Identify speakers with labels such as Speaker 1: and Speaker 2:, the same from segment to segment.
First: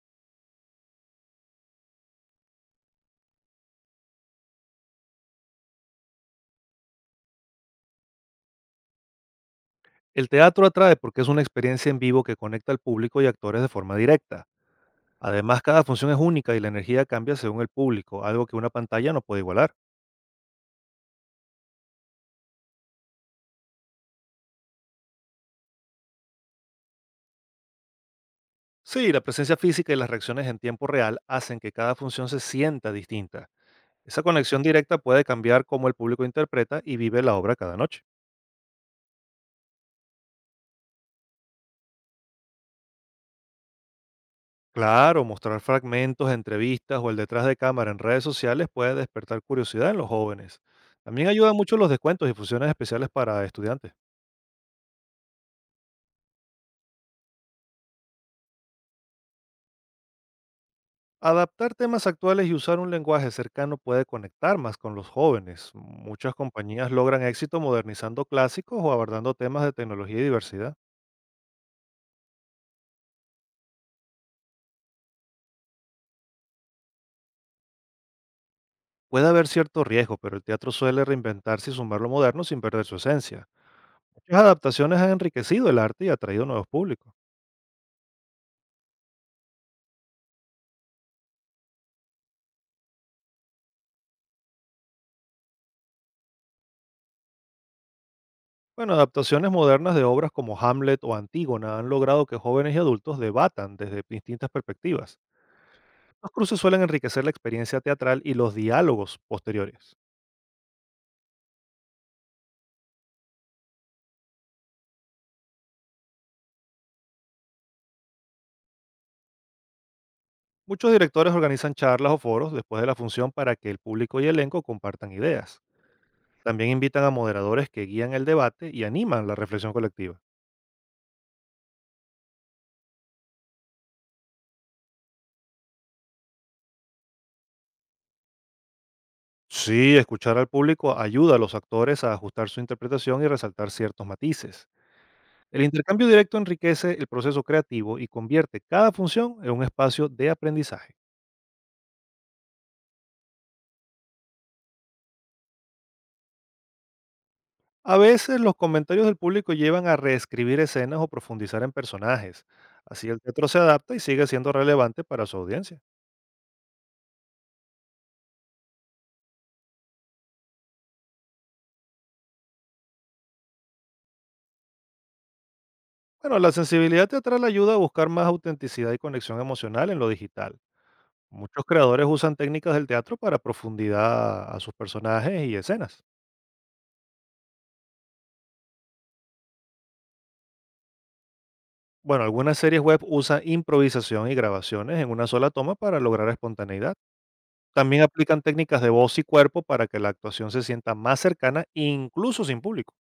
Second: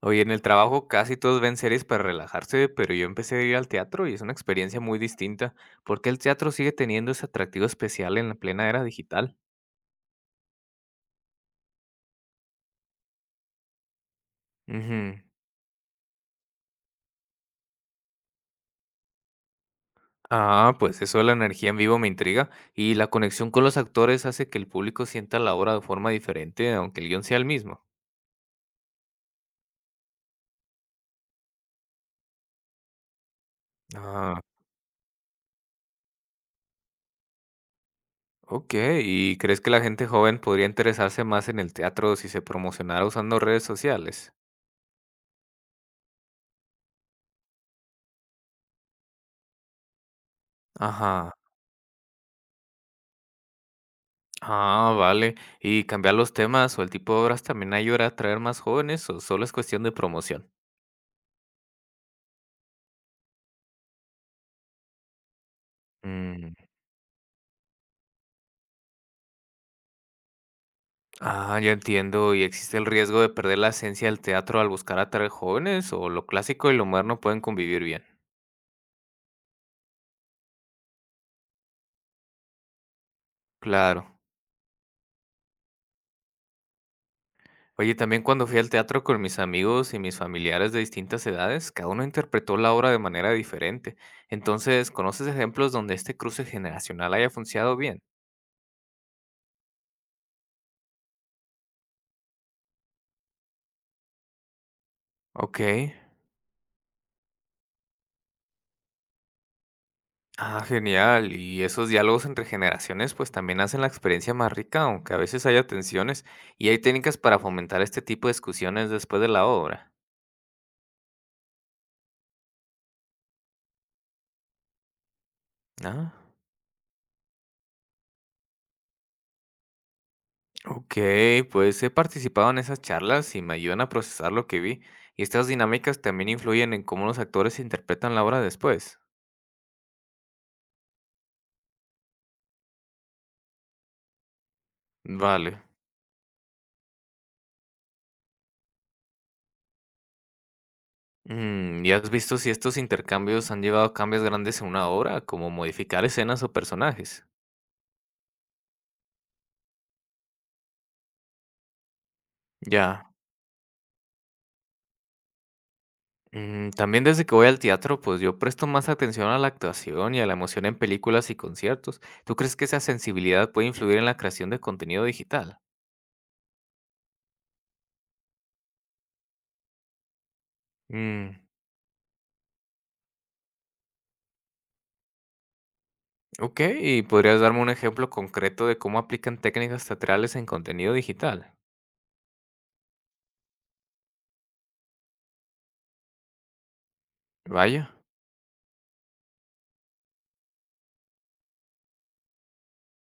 Speaker 1: Oye, en el trabajo casi todos ven series para relajarse, pero yo empecé a ir al teatro y es una experiencia muy distinta. ¿Por qué el teatro sigue teniendo ese atractivo especial en la plena era digital?
Speaker 2: El teatro atrae porque es una experiencia en vivo que conecta al público y actores de forma directa.
Speaker 1: Ujú.
Speaker 2: Además, cada función es única y la energía cambia según el público, algo que una pantalla no puede igualar.
Speaker 1: Pues eso de la energía en vivo me intriga y la conexión con los actores hace que el público sienta la obra de forma diferente, aunque el guión sea el mismo.
Speaker 2: Sí, la presencia física y las reacciones en tiempo real hacen que cada función se sienta distinta. Esa
Speaker 1: Ah,
Speaker 2: conexión directa puede cambiar cómo el público interpreta y vive la obra cada noche.
Speaker 1: ok. ¿Y crees que la gente joven podría interesarse más en el teatro si se promocionara usando redes sociales?
Speaker 2: Claro, mostrar fragmentos, entrevistas o el detrás de cámara en redes sociales puede despertar curiosidad en los jóvenes. También
Speaker 1: Ajá.
Speaker 2: ayuda mucho los descuentos y funciones especiales para estudiantes.
Speaker 1: Ah, vale. ¿Y cambiar los temas o el tipo de obras también ayuda a atraer más jóvenes o solo es cuestión de promoción?
Speaker 2: Adaptar temas actuales y usar un lenguaje cercano puede conectar más con los jóvenes. Muchas
Speaker 1: Mm.
Speaker 2: compañías logran éxito modernizando clásicos o abordando temas de tecnología y diversidad.
Speaker 1: Ya entiendo. ¿Y existe el riesgo de perder la esencia del teatro al buscar atraer jóvenes o lo clásico y lo moderno pueden convivir bien?
Speaker 2: Puede haber cierto riesgo, pero el teatro suele reinventarse y sumar lo moderno sin perder su esencia.
Speaker 1: Claro.
Speaker 2: Muchas adaptaciones han enriquecido el arte y atraído nuevos públicos.
Speaker 1: Oye, también cuando fui al teatro con mis amigos y mis familiares de distintas edades, cada uno interpretó la obra de manera diferente. Entonces, ¿conoces ejemplos donde este cruce generacional haya funcionado bien?
Speaker 2: Bueno, adaptaciones modernas de obras como Hamlet o Antígona han logrado que jóvenes y adultos debatan desde distintas perspectivas.
Speaker 1: Ok.
Speaker 2: Los cruces suelen enriquecer la experiencia teatral y los diálogos posteriores.
Speaker 1: Ah, genial. Y esos diálogos entre generaciones pues también hacen la experiencia más rica, aunque a veces haya tensiones y hay técnicas para fomentar este tipo de discusiones después de la obra.
Speaker 2: Muchos directores organizan charlas o foros después de la función para que el público y elenco compartan ideas.
Speaker 1: Ah,
Speaker 2: También invitan a moderadores que guían el debate y animan la reflexión colectiva.
Speaker 1: ok, pues he participado en esas charlas y me ayudan a procesar lo que vi. Y estas dinámicas también influyen en cómo los actores interpretan la obra después.
Speaker 2: Sí, escuchar al público ayuda a los actores a ajustar su interpretación y resaltar ciertos matices.
Speaker 1: Vale.
Speaker 2: El intercambio directo enriquece el proceso creativo y convierte cada función en un espacio de aprendizaje.
Speaker 1: ¿Y has visto si estos intercambios han llevado a cambios grandes en una obra, como modificar escenas o personajes?
Speaker 2: A veces los comentarios del público llevan a reescribir escenas o profundizar en personajes. Así
Speaker 1: Ya.
Speaker 2: el teatro se adapta y sigue siendo relevante para su audiencia.
Speaker 1: También desde que voy al teatro, pues yo presto más atención a la actuación y a la emoción en películas y conciertos. ¿Tú crees que esa sensibilidad puede influir en la creación de contenido digital?
Speaker 2: Bueno, la sensibilidad teatral ayuda a buscar más autenticidad y conexión emocional en lo digital.
Speaker 1: Mm,
Speaker 2: Muchos creadores usan técnicas del teatro para profundidad a sus personajes y escenas.
Speaker 1: ok, ¿y podrías darme un ejemplo concreto de cómo aplican técnicas teatrales en contenido digital?
Speaker 2: Bueno, algunas series web usan improvisación y grabaciones en una sola toma para lograr espontaneidad.
Speaker 1: Vaya.
Speaker 2: También aplican técnicas de voz y cuerpo para que la actuación se sienta más cercana, incluso sin público.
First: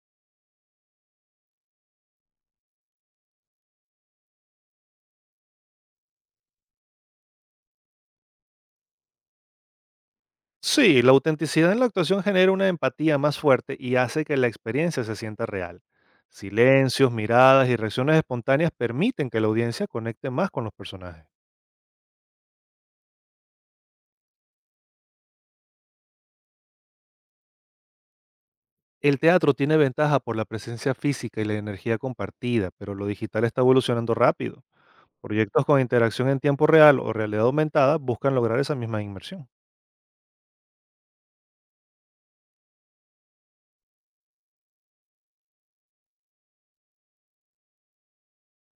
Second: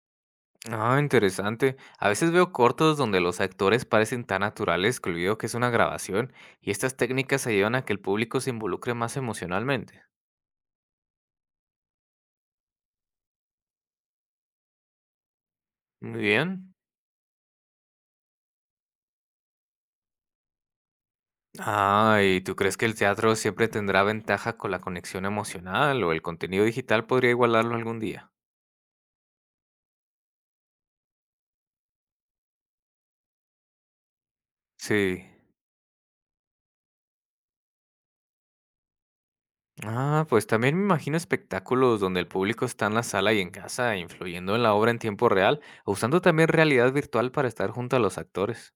Speaker 1: Ah, interesante. A veces veo cortos donde los actores parecen tan naturales que olvido que es una grabación, y estas técnicas ayudan a que el público se involucre más emocionalmente.
Speaker 2: Sí, la autenticidad en la actuación genera una empatía más fuerte y hace que la experiencia se sienta real.
Speaker 1: Muy bien.
Speaker 2: Silencios, miradas y reacciones espontáneas permiten que la audiencia conecte más con los personajes.
Speaker 1: Ah, ¿y tú crees que el teatro siempre tendrá ventaja con la conexión emocional o el contenido digital podría igualarlo algún día?
Speaker 2: El teatro tiene ventaja por la presencia física y la energía compartida, pero lo digital está evolucionando rápido.
Speaker 1: Sí.
Speaker 2: Proyectos con interacción en tiempo real o realidad aumentada buscan lograr esa misma inmersión.
Speaker 1: Pues también me imagino espectáculos donde el público está en la sala y en casa, influyendo en la obra en tiempo real, o usando también realidad virtual para estar junto a los actores.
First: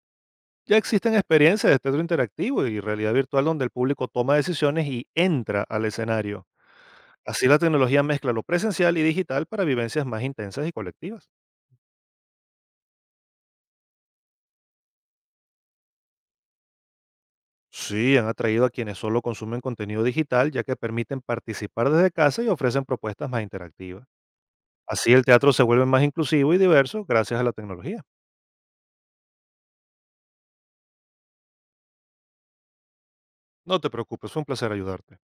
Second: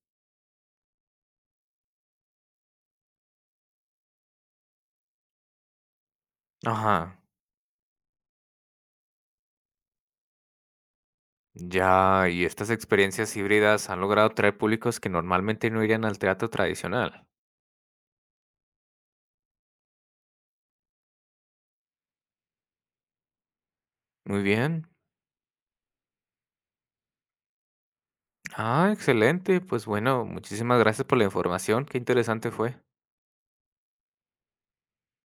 Speaker 2: Ya existen experiencias de teatro interactivo y realidad virtual donde el público toma decisiones y entra al escenario.
Speaker 1: Ajá.
Speaker 2: Así la tecnología mezcla lo presencial y digital para vivencias más intensas y colectivas.
Speaker 1: Ya, y estas experiencias híbridas han logrado traer públicos que normalmente no irían al teatro tradicional.
Speaker 2: Sí, han atraído a quienes solo consumen contenido digital ya que permiten participar desde casa y ofrecen propuestas más interactivas.
Speaker 1: Muy bien.
Speaker 2: Así el teatro se vuelve más inclusivo y diverso gracias a la tecnología.
Speaker 1: Ah, excelente. Pues bueno, muchísimas gracias por la información. Qué interesante fue.
Speaker 2: No te preocupes, fue un placer ayudarte.